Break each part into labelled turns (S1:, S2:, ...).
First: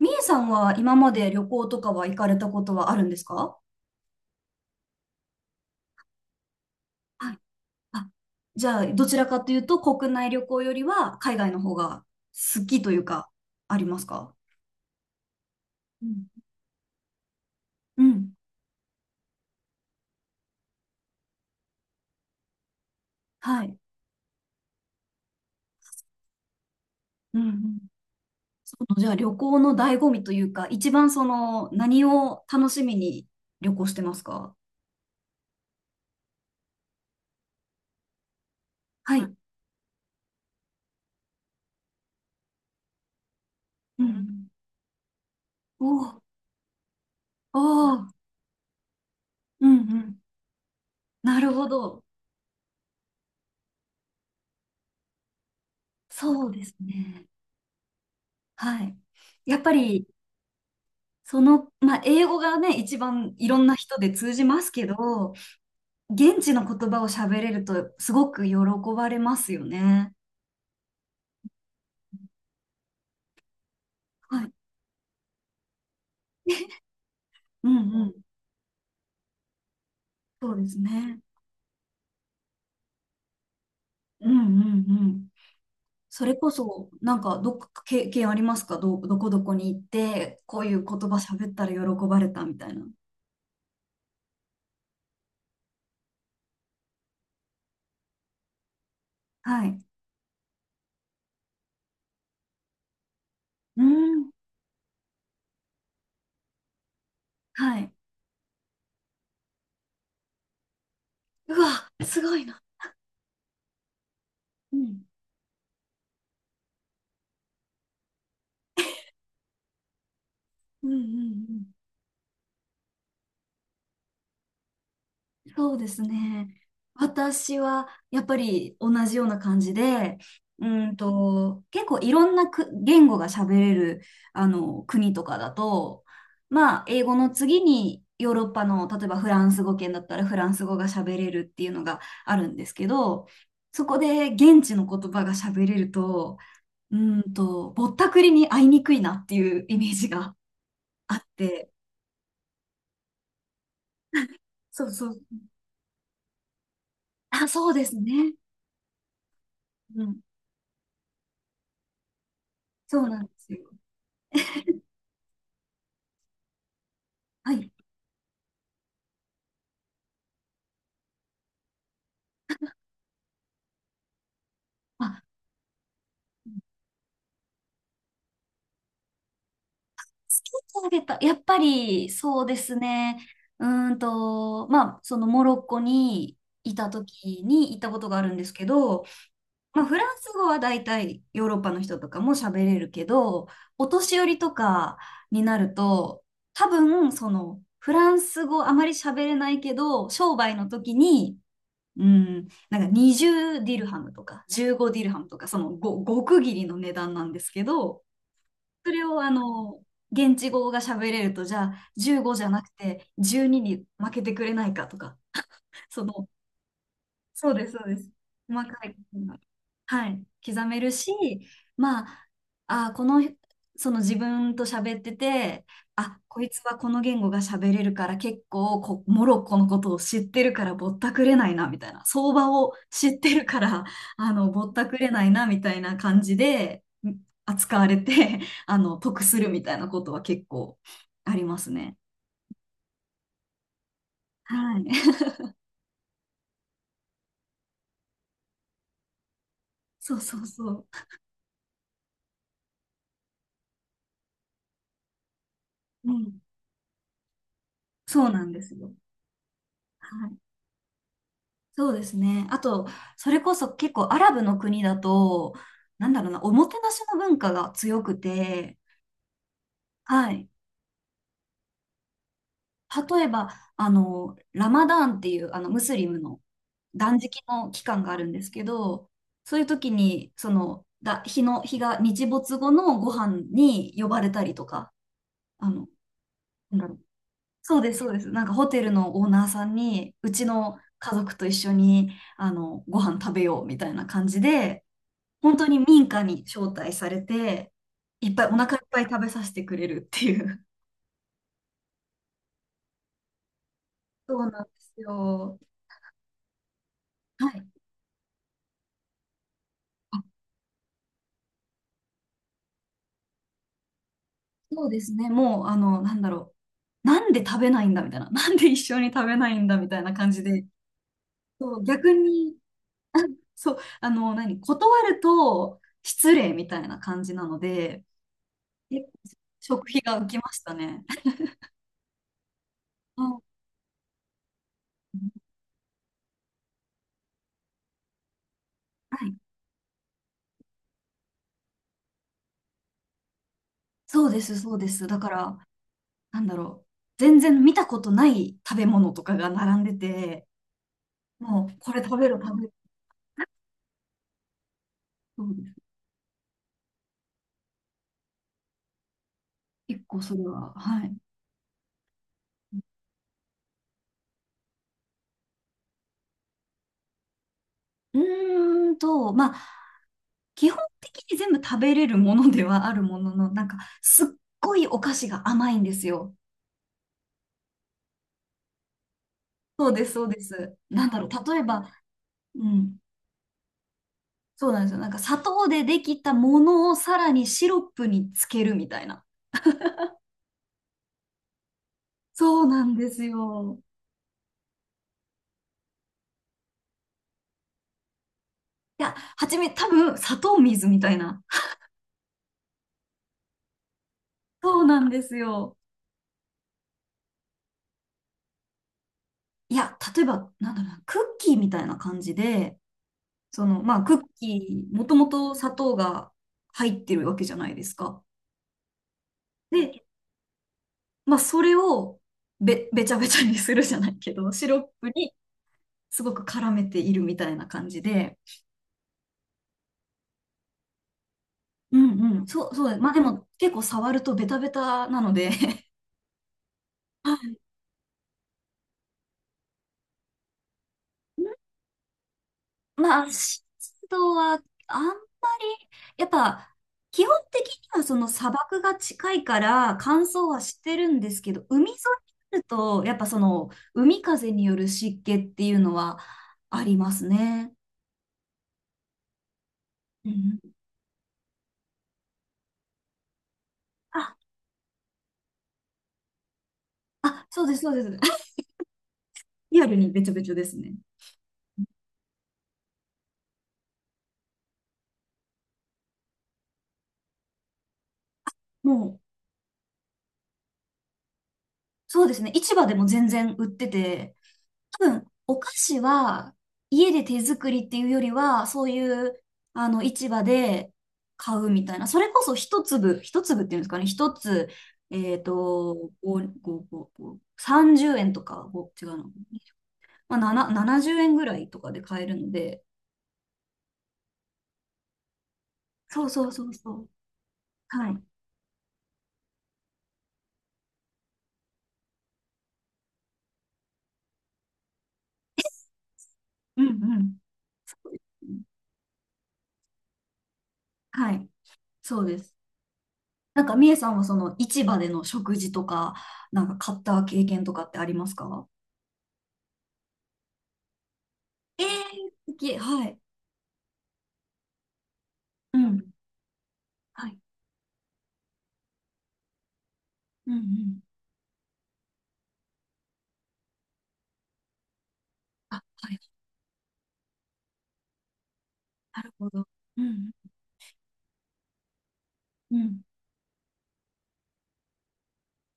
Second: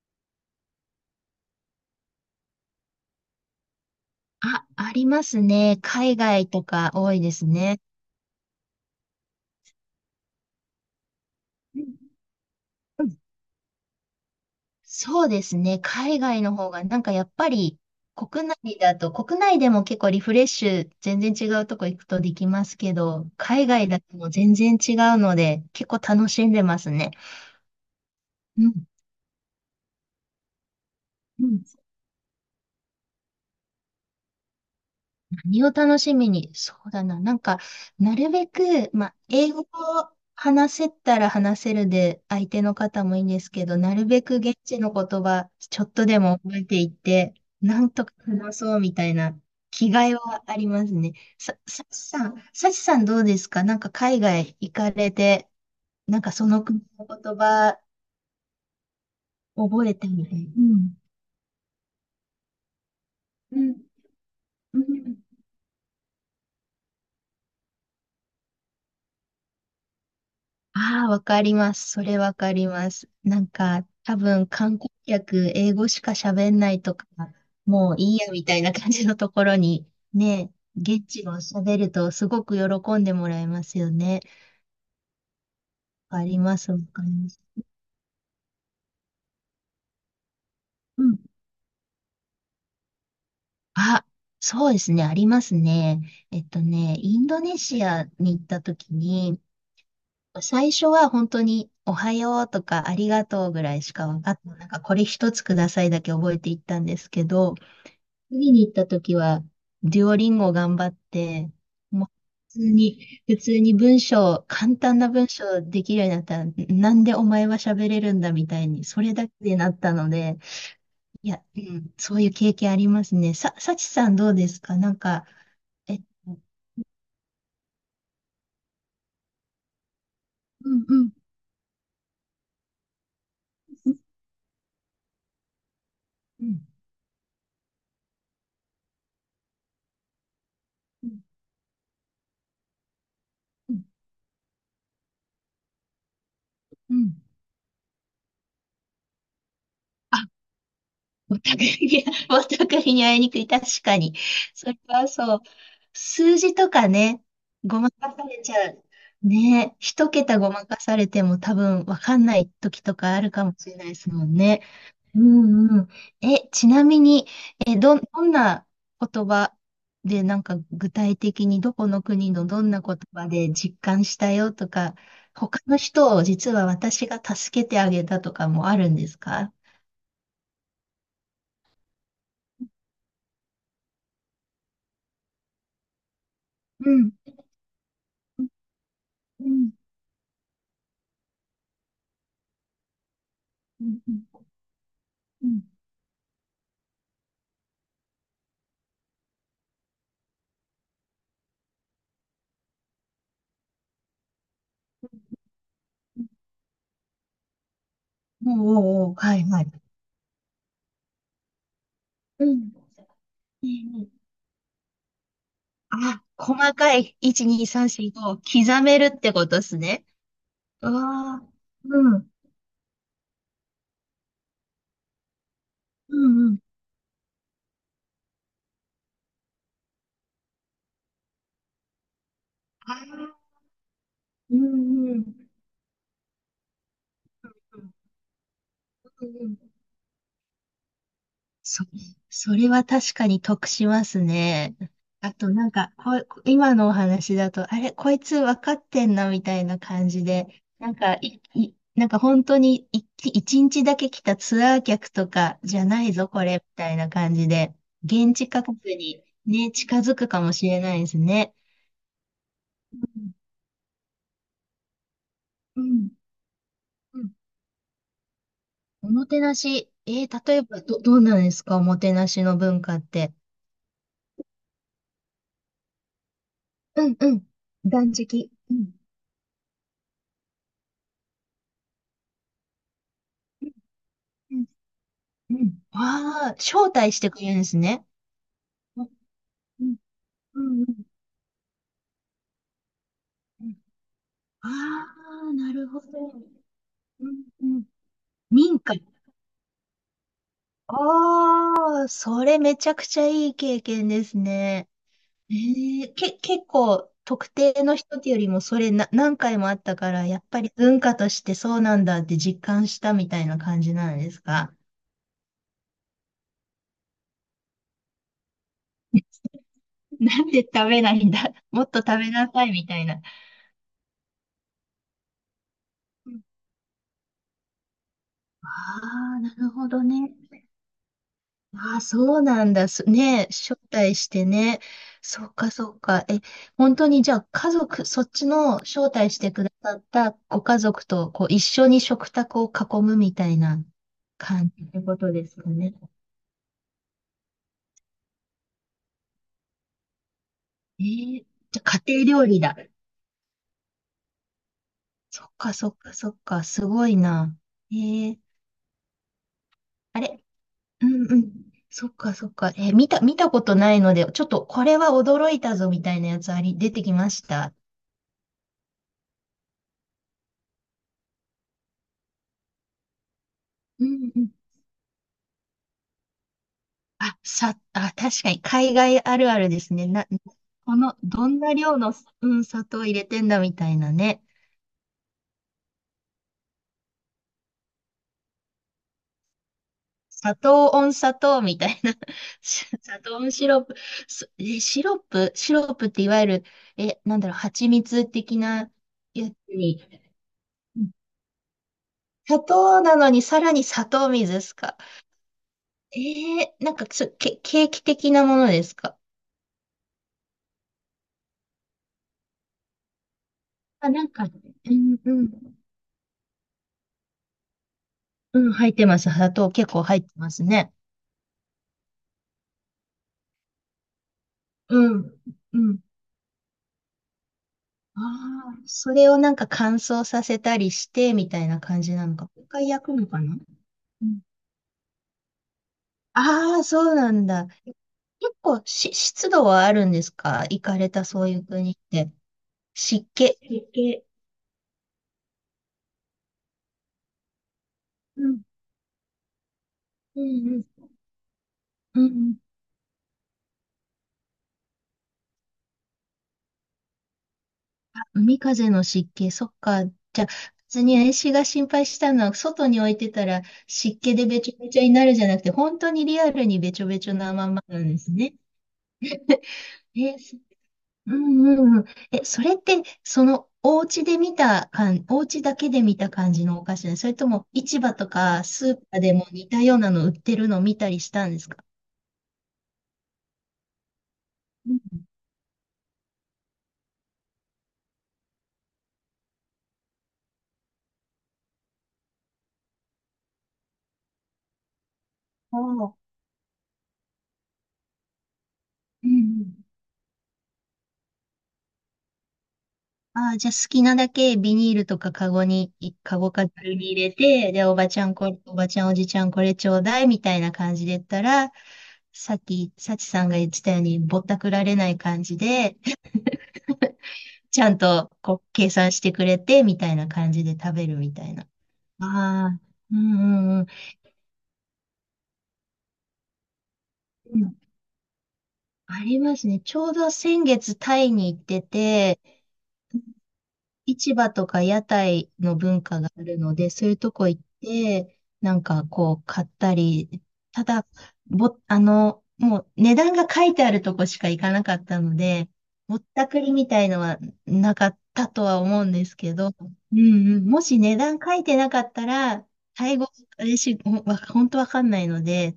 S1: みえさんは今まで旅行とかは行かれたことはあるんですか？
S2: あ、ありますね。海外とか多いで
S1: はい。
S2: すね。
S1: あ、じゃあ、どちらかというと、国内旅行よりは海外の方
S2: うん
S1: が好きとい
S2: う
S1: う
S2: ん。
S1: か、ありますか？
S2: そうですね。
S1: う
S2: 海
S1: ん。
S2: 外の方が、なんかやっぱり
S1: うん。
S2: 国内でも結構リフレッシュ、全然違うとこ行くとできますけど、
S1: は
S2: 海
S1: い。
S2: 外だともう全然違うので、結構楽しんでますね。
S1: うんうん。
S2: うん。
S1: じゃあ、旅行の醍醐味というか、一番何を楽しみに旅行してますか？
S2: 何を楽しみに、そうだな。なんか、なるべく、まあ、
S1: はい。
S2: 英語を話せたら話せるで、相手の方もいいんですけど、な
S1: う
S2: るべく
S1: ん。
S2: 現地の言葉、ちょ
S1: お
S2: っとで
S1: お。
S2: も覚えていって、
S1: お
S2: なん
S1: ー
S2: と
S1: おー。
S2: か話そうみたいな
S1: うんう
S2: 気概
S1: ん。
S2: はありますね。
S1: なる
S2: さ、
S1: ほ
S2: さち
S1: ど。
S2: さん、さちさんどうですか、なんか海外行かれて、なんか
S1: そ
S2: そ
S1: う
S2: の
S1: です
S2: 国の
S1: ね。
S2: 言葉
S1: はい。やっぱ
S2: 覚え
S1: り、
S2: てみたいな。うん。
S1: 英語がね、一番い
S2: う
S1: ろんな
S2: ん。
S1: 人で通じます
S2: う
S1: け
S2: ん。
S1: ど、現地の言葉を喋れるとすごく喜ばれますよね。
S2: ああ、わかります。それわかります。なんか、多
S1: は
S2: 分
S1: い。
S2: 観光客、英語しか喋んないとか、
S1: うん
S2: もう
S1: うん。
S2: いいやみたいな感じのところに、ね、
S1: そうです
S2: 現
S1: ね。
S2: 地語を喋るとすごく喜んでもらえますよね。
S1: うんうんうん。
S2: わ
S1: そ
S2: か
S1: れ
S2: り
S1: こ
S2: ます、わ
S1: そ、
S2: かり
S1: なん
S2: ま
S1: か、
S2: す。
S1: どっか経験ありますか？どこどこに行って、こういう言
S2: う
S1: 葉
S2: ん。
S1: 喋ったら喜ばれたみたいな。
S2: あ、そうですね、ありますね。インドネシアに行った時に、
S1: はい。
S2: 最初は本当におはようとかありがとうぐら
S1: う
S2: いしか分
S1: ん。
S2: かって、なんかこれ一つくださいだけ覚えていったんですけど、
S1: はい。
S2: 次に行った時は、デュオリンゴ頑張って、
S1: うわ、
S2: もう
S1: すごい
S2: 普
S1: な。
S2: 通に、普通に文章、
S1: う
S2: 簡単
S1: ん。
S2: な文章できるようになったら、なんでお前は喋れるんだみたいに、それだけでなったので、
S1: うんうん
S2: いや、
S1: う
S2: う
S1: ん。
S2: ん、そういう経験ありますね。さちさんどうですか、なんか、
S1: そうで
S2: えっ
S1: す
S2: と、
S1: ね。私はやっぱり同じような感じで、
S2: うんうん、
S1: 結構いろんなく言語が喋れ
S2: うん、
S1: るあの国とかだと、
S2: うん、
S1: まあ、英語の次にヨーロッパの、例えばフランス語圏だったらフランス語が
S2: う
S1: 喋れるっていうのがあるんですけど、
S2: ん、
S1: そこで現地の言葉が喋れると、
S2: うん。
S1: ぼったくりに会いにくいなっていうイメージがあっ
S2: お互
S1: て、
S2: いに、お互いに会いにくい。確かに。それ
S1: そう
S2: は
S1: そう。
S2: そう。数字とかね、
S1: あ、そう
S2: ご
S1: で
S2: ま
S1: す
S2: かさ
S1: ね。
S2: れちゃう。ね、
S1: う
S2: 一
S1: ん、
S2: 桁ごまかされても多分わかんない時と
S1: そう
S2: かあ
S1: なん
S2: る
S1: で
S2: か
S1: す
S2: もしれ
S1: よ。
S2: ないですもんね。うんうん。え、ちなみに、
S1: はい。
S2: え、どん、どんな言葉で、なんか具体的にどこの国のどんな言葉で実感したよとか、
S1: あ、
S2: 他の人を実は私が助けてあげたとかもあるんですか？
S1: つけてあげた。やっぱり、そうですね。まあ、そのモロッコにい
S2: う
S1: た
S2: ん。
S1: 時に行ったことがあるんですけど、
S2: うん
S1: まあ、フランス語は大体ヨーロッパの人とかも喋れるけど、
S2: う
S1: お年寄り
S2: ん
S1: とかに
S2: う
S1: な
S2: ん
S1: ると、多分、その、フランス語あまり喋れないけど、商売の時に、うん、なんか20ディルハムとか15ディルハムとか、そのご極切りの値段なんですけど、
S2: うん。おうお
S1: それ
S2: うおう、
S1: をあ
S2: はいはい。
S1: の、現地語が喋れると、じゃあ15じ
S2: う
S1: ゃなく
S2: ん。
S1: て12に
S2: ね
S1: 負
S2: え、
S1: けてくれないかとか、そ
S2: あ、
S1: の
S2: 細かい。1、
S1: そうで
S2: 2、
S1: す、そう
S2: 3、
S1: です。
S2: 4、5。
S1: 細か
S2: 刻
S1: い
S2: め
S1: こ
S2: るっ
S1: と
S2: て
S1: が。
S2: ことですね。
S1: はい。刻める
S2: う
S1: し、
S2: わあ。
S1: ま
S2: うん。
S1: あ、あ、この、その自分と喋ってて、あ、
S2: う
S1: こ
S2: ん
S1: い
S2: うん。
S1: つはこの言語が喋れるから結構モロッコのことを知ってるからぼったくれないな、みたいな。相場を
S2: あ
S1: 知っ
S2: あ。
S1: てるから、あの、
S2: う
S1: ぼったく
S2: ん
S1: れ
S2: う
S1: ないな、
S2: ん。
S1: みたいな感じでん扱われて、あの、得
S2: う
S1: す
S2: ん
S1: る
S2: う
S1: みたい
S2: ん。
S1: なことは結構あります
S2: そ、
S1: ね。
S2: それは確かに得しますね。
S1: はい。
S2: あとなんか、こう、今のお話だと、あれ、こいつ分かってんなみたいな感
S1: そう
S2: じ
S1: そう
S2: で、
S1: そう。
S2: なんか、本当に一日だけ来たツアー客とかじゃな
S1: う
S2: いぞ、
S1: ん。
S2: これ、みたいな感じで、
S1: そう
S2: 現
S1: な
S2: 地
S1: んで
S2: 価
S1: す
S2: 格
S1: よ。
S2: にね、近づ
S1: は
S2: く
S1: い。
S2: かもしれないですね。
S1: そうですね。あと、
S2: う
S1: そ
S2: ん、
S1: れこそ結構アラブの国だと、
S2: う
S1: な
S2: ん、
S1: んだろうな、おもてなしの
S2: うん。
S1: 文化が強くて、
S2: おもてなし、
S1: はい。
S2: 例えばどうなんですか、おもてなしの文化っ
S1: 例え
S2: て。
S1: ば、あの、ラマダーンっていう、あの、ムスリムの
S2: うん、
S1: 断
S2: う
S1: 食
S2: ん、
S1: の期間が
S2: 断
S1: あるんです
S2: 食。
S1: け
S2: うん、
S1: ど、そういう時に、その、だ、日の、日が日没後のご飯に呼ばれたり
S2: う
S1: と
S2: ん
S1: か、
S2: う
S1: あ
S2: ん。
S1: の、
S2: ああ、
S1: なんだ
S2: 招
S1: ろう。
S2: 待してくれるんです
S1: そうです、
S2: ね。
S1: そうです。なんかホテル
S2: うん、
S1: のオーナーさん
S2: うん、
S1: に、うち
S2: う
S1: の
S2: ん。うん。
S1: 家族と一緒に、あの、ご飯食べようみたいな感じ
S2: あ
S1: で、
S2: あ、
S1: 本当
S2: な
S1: に
S2: るほ
S1: 民家
S2: ど。
S1: に招待され
S2: うん、う
S1: て、
S2: ん。
S1: いっぱいお腹
S2: 民
S1: いっぱ
S2: 家。
S1: い食べさせてくれるっていう。
S2: ああ、それめちゃくちゃいい経験で
S1: そ
S2: す
S1: うなんで
S2: ね。
S1: すよ。
S2: ええ、結構
S1: は
S2: 特
S1: い。
S2: 定の人ってよりもそれな、何回もあったか
S1: あ、
S2: ら、やっぱり文化としてそうなんだって実感したみたいな感じなんですか？
S1: そうですね。もう、あの、なんだろう。なんで食べないんだみたいな。なんで一緒に 食べないんだみたいな感
S2: な
S1: じ
S2: んで
S1: で。
S2: 食べないんだ、
S1: そう、
S2: もっと
S1: 逆
S2: 食べな
S1: に、
S2: さいみたいな。
S1: そう、あの、断ると失礼みたいな感じなので、
S2: あ
S1: 結構
S2: あ、なる
S1: 食
S2: ほ
S1: 費
S2: ど
S1: が浮
S2: ね。
S1: きましたね。
S2: ああ、そうなんだ。す
S1: うん。
S2: ね、招待してね。そうか、そうか。え、本当にじゃあそっちの招
S1: は
S2: 待
S1: い、
S2: してくださったご家族とこう一緒に食卓を囲むみたいな
S1: そうです、
S2: 感
S1: そう
S2: じっ
S1: で
S2: て
S1: す。
S2: こ
S1: だか
S2: とです
S1: ら、
S2: かね。
S1: なんだろう、全然見たことない食べ物とかが並んでて、
S2: えー、
S1: もう、
S2: じゃ
S1: こ
S2: あ
S1: れ食
S2: 家
S1: べる
S2: 庭料
S1: 食
S2: 理
S1: べる。
S2: だ。
S1: そ
S2: そっ
S1: うで
S2: か、
S1: す。
S2: そっか、そっか。すごいな。えー、
S1: 結
S2: あ
S1: 構そ
S2: れ。
S1: れは、は
S2: う
S1: い。
S2: んうん。そっか、そっか。見たことないので、ちょっとこれは驚いたぞみたいなやつあり、出てきました。
S1: うまあ、基本的に全部食べれるものではあるものの、なんか、
S2: う
S1: すっ
S2: んうん。
S1: ごいお菓子が甘いんですよ。
S2: あ、確かに海外あるあるで
S1: そう
S2: す
S1: で
S2: ね。
S1: す、そ
S2: な、
S1: うです。
S2: こ
S1: なん
S2: の、
S1: だろう、
S2: ど
S1: 例
S2: ん
S1: え
S2: な
S1: ば、
S2: 量の、うん、
S1: う
S2: 砂
S1: ん、
S2: 糖入れてんだみたいなね。
S1: そうなんですよ。なんか、砂糖でできたものをさらにシロップにつけるみたいな。
S2: 砂糖温砂糖みたいな。
S1: そうなんで
S2: 砂
S1: す
S2: 糖温シ
S1: よ。
S2: ロップ。シロップ、シロップっていわゆる、え、なんだろう、蜂蜜的な
S1: いや、は
S2: やつ
S1: じめ、多
S2: に。
S1: 分、砂糖水み
S2: う
S1: た
S2: ん。
S1: いな。
S2: 砂糖なのにさらに砂糖水です
S1: そう
S2: か。
S1: なんですよ。
S2: えー、なんかケーキ的なものですか。
S1: いや、例えば、なんだろうな、クッキーみたいな感じで、
S2: あ、
S1: クッ
S2: なんか、
S1: キ
S2: う
S1: ー、もと
S2: ん、
S1: も
S2: うん、
S1: と砂糖が入ってるわけじゃないですか。
S2: うん、入ってます。砂糖結
S1: で、
S2: 構入ってますね。
S1: まあ、それをべちゃべちゃにするじゃないけど、シロッ
S2: う
S1: プに
S2: ん、うん。
S1: すごく絡めているみたいな感じ
S2: あ
S1: で、
S2: あ、それをなんか乾燥させたりして、みたいな
S1: う
S2: 感じなの
S1: んう
S2: か。
S1: ん、
S2: もう
S1: そ
S2: 一
S1: う、そ
S2: 回
S1: うだ、
S2: 焼
S1: まあ
S2: く
S1: で
S2: のか
S1: も
S2: な。
S1: 結構触る
S2: う
S1: と
S2: ん。
S1: ベタベタなので
S2: ああ、そう
S1: は
S2: なん
S1: い。
S2: だ。結構湿度はあるんですか、行かれたそういう国って。
S1: ま
S2: 湿
S1: あ、
S2: 気。
S1: 湿
S2: 湿気。
S1: 度はあんまり、やっぱ、基本的にはその
S2: う
S1: 砂
S2: ん。
S1: 漠が近いから乾
S2: う
S1: 燥は
S2: ん
S1: し
S2: う
S1: て
S2: ん。
S1: るんですけど、海沿い
S2: うんうん。
S1: になると、やっぱその海風による湿気っていうのはありますね。
S2: あ、海風の湿気。そっか。じ
S1: う
S2: ゃあ、
S1: ん。
S2: 別に私が心配したのは、外に置いてたら湿気
S1: あ、
S2: でべちょべちょになるじゃなくて、本当にリアルにべちょべちょ
S1: あ、
S2: な
S1: そう
S2: ま
S1: です、
S2: ま
S1: そう
S2: な
S1: で
S2: ん
S1: す。
S2: です ね。
S1: リアルにべちょ
S2: えー
S1: べちょ
S2: す。
S1: ですね。
S2: うんうんうん。え、それって、その、お家で見た感、お家だけで見た感じのお菓子ね。それとも、市場とかスー
S1: も
S2: パ
S1: う、
S2: ーでも似たようなの売ってるのを見たりしたんですか？
S1: そうですね。市場でも全然売ってて、
S2: うん。
S1: 多分、お菓子は家で手作りっていうよりは、そういう、あの、市場で買うみたいな。それこそ一粒、一粒っていうんですかね。一つ、
S2: おー。
S1: 5、30円とか、違うの。
S2: うんうん。
S1: まあ、70円ぐらいとかで買えるので。
S2: ああ、じゃあ好きなだけビニールとかカゴに、
S1: そう
S2: カ
S1: そ
S2: ゴ
S1: うそ
S2: かざ
S1: うそ
S2: る
S1: う。
S2: に入れて、で、おば
S1: は
S2: ち
S1: い。
S2: ゃんこれ、おばちゃんおじちゃんこれちょうだいみたいな感じで言ったら、さっき、さちさんが言ってたように、ぼったくられない感じで、
S1: うんうん。
S2: ちゃ
S1: そ
S2: ん
S1: うで
S2: と
S1: すね。
S2: こう計算してくれて、みたいな感じで食べる
S1: は
S2: みた
S1: い。
S2: いな。
S1: そうです。
S2: ああ、うんう
S1: なんか、
S2: んうん。
S1: みえさんはその市場での食事とか、なんか買った経
S2: う
S1: 験と
S2: ん。
S1: かってありますか？
S2: ありますね。ちょうど先月タイに行って
S1: ええ
S2: て、
S1: ー、好き。はい。
S2: 市場とか屋台の
S1: う
S2: 文
S1: ん。
S2: 化があるので、そういう
S1: は
S2: と
S1: い。
S2: こ行って、なんかこう買ったり、
S1: うんう
S2: た
S1: ん。
S2: だ、ぼ、あの、もう値段が書いてあるとこしか行かなかったので、
S1: あ、は
S2: ぼ
S1: い。
S2: ったくりみたいのはなかったとは思うん
S1: な
S2: で
S1: る
S2: す
S1: ほ
S2: け
S1: ど。
S2: ど、
S1: う
S2: うん
S1: ん
S2: うん、もし値段書いてなかったら、
S1: うん。
S2: タイ語、私、ほんわ本当わかんないので、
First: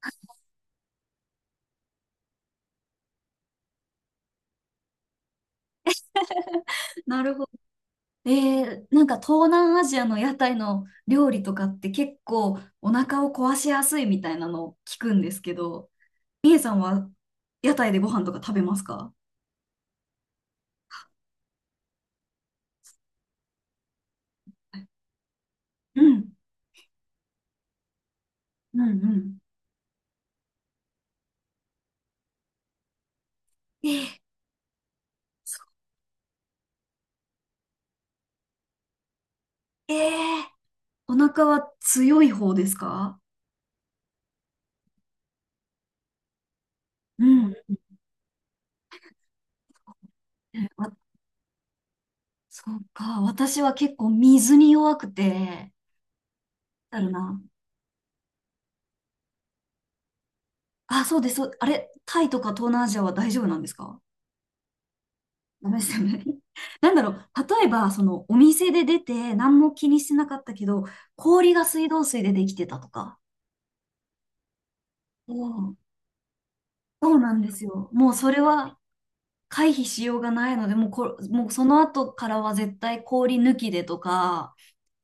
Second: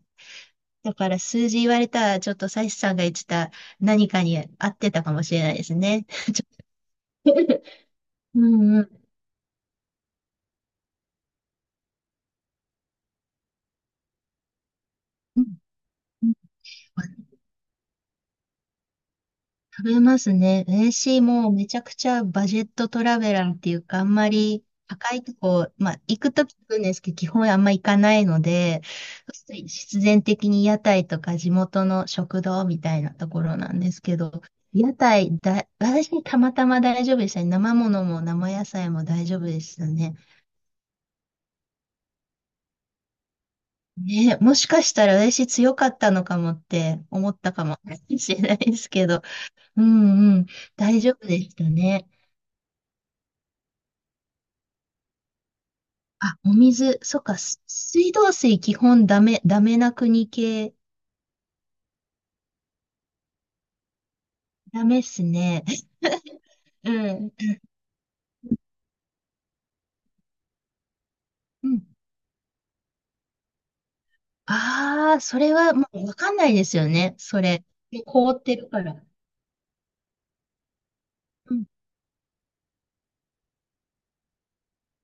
S2: だから数字言われたら、ちょっとサイスさんが言ってた何かに合ってたかもしれないですね。ちょ
S1: なるほど。え
S2: うんうん。
S1: なんか東南アジアの屋台の料理とかって結構お腹を壊しやすいみたいなのを聞くんです
S2: うん
S1: けど、
S2: うん。
S1: みえさんは屋台でご飯とか食べますか？
S2: 食べますね。私もうめちゃくちゃバジェットトラベラーっていうか、あんまり高いとこ、ま
S1: う
S2: あ行
S1: ん
S2: くとき行くんですけど、基本あんま行かないの
S1: う
S2: で、
S1: んう
S2: そう
S1: ん。
S2: すると必然的に屋台とか地元の食堂みたいなところなん
S1: え
S2: ですけ
S1: ー、
S2: ど、屋台だ、
S1: そ
S2: 私たまたま大丈夫でしたね。生ものも生野菜も大丈夫でした
S1: え
S2: ね。
S1: ー、お腹は強い方ですか？
S2: ね、もしかしたら私強かったのかもって
S1: う
S2: 思ったか
S1: ん。
S2: も しれないですけど、うんうん、
S1: えわ
S2: 大丈夫でしたね。
S1: そうか、私は結構水に弱くて、
S2: あ、お水、
S1: だろう
S2: そっか、
S1: な。
S2: 水道水基本ダメ、な国系、
S1: あ、そうです。そうあれ、タイとか東南アジアは大丈夫なんですか？
S2: ダメっすね。
S1: ダメですよね。
S2: う
S1: なんだろう、
S2: ん。
S1: 例えば、その、お店で出て、何も気にしてなかったけど、氷が
S2: うん。
S1: 水道水でできてたとか。
S2: ああ、
S1: お
S2: それ
S1: う
S2: は
S1: ん、
S2: もうわかんないですよ
S1: そ
S2: ね、
S1: うなん
S2: そ
S1: です
S2: れ。
S1: よ。もう
S2: 凍
S1: それ
S2: ってる
S1: は
S2: から。
S1: 回避しようがないので、もう
S2: う
S1: そ
S2: ん。
S1: の後からは絶対氷抜きでとか、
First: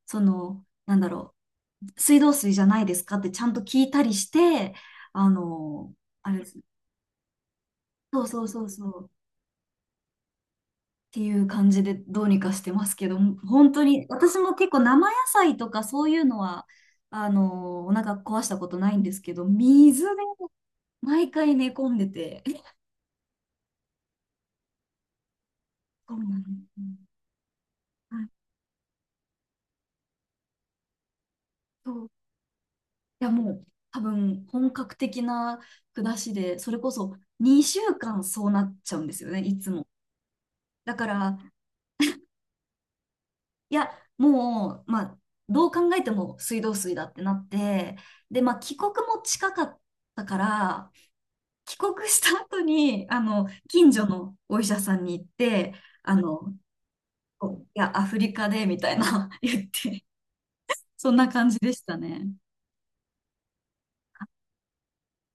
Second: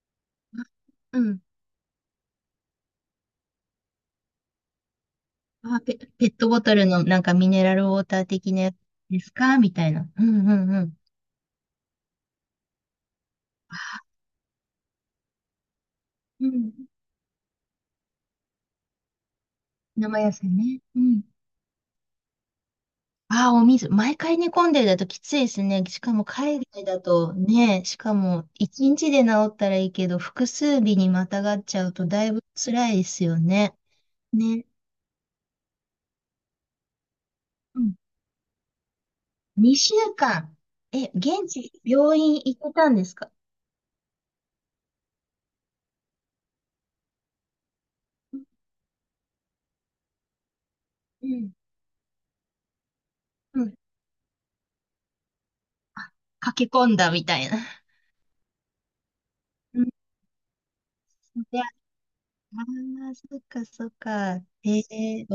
S1: その、なんだ
S2: う
S1: ろ
S2: ん。
S1: う、水道水じゃないですかってちゃんと聞いたりして、あ
S2: あ、
S1: の、
S2: ペ
S1: あ
S2: ッ
S1: れで
S2: ト
S1: す。
S2: ボトルのなんかミネラルウォータ
S1: そ
S2: ー
S1: うそう
S2: 的な
S1: そう
S2: やつ
S1: そう。
S2: ですかみたいな。うんうんうん。
S1: ていう感じでどうにかしてますけど、本当に私も結構生野菜とかそういうの
S2: う
S1: は
S2: ん。
S1: あのお腹壊したことないんですけど、水で
S2: 生野菜ね。うん。
S1: 毎回寝込んでて、え、
S2: ああ、お水、毎回煮込んでるだときついですね。し
S1: そ
S2: か
S1: う
S2: も
S1: なんで
S2: 海
S1: す
S2: 外
S1: ね。
S2: だとね、しか
S1: はい。
S2: も一日で治ったらいいけど、複数日にまたがっちゃ
S1: そ
S2: うと
S1: う。
S2: だいぶ辛いで
S1: い
S2: す
S1: や、
S2: よ
S1: もう、
S2: ね。
S1: 多分
S2: ね。
S1: 本格的な下しで、それこそ2
S2: うん。
S1: 週間そうなっちゃうんですよね、いつも。
S2: 2週間。
S1: だ
S2: え、
S1: から、
S2: 現地、病院行ってたんですか？
S1: いや、もう、まあ、どう考えても水道水だってなって、で、まあ、帰国も近かったから、
S2: うん。
S1: 帰国した後に、あの、
S2: うん。
S1: 近所のお医者さんに行って、
S2: あ、
S1: あの、
S2: 駆け込んだみたいな。
S1: いや、アフリカで、みたいな 言っ
S2: うん。
S1: て、そんな
S2: い
S1: 感じ
S2: や、
S1: で
S2: あ
S1: したね。
S2: あ、そっかそっか。ええ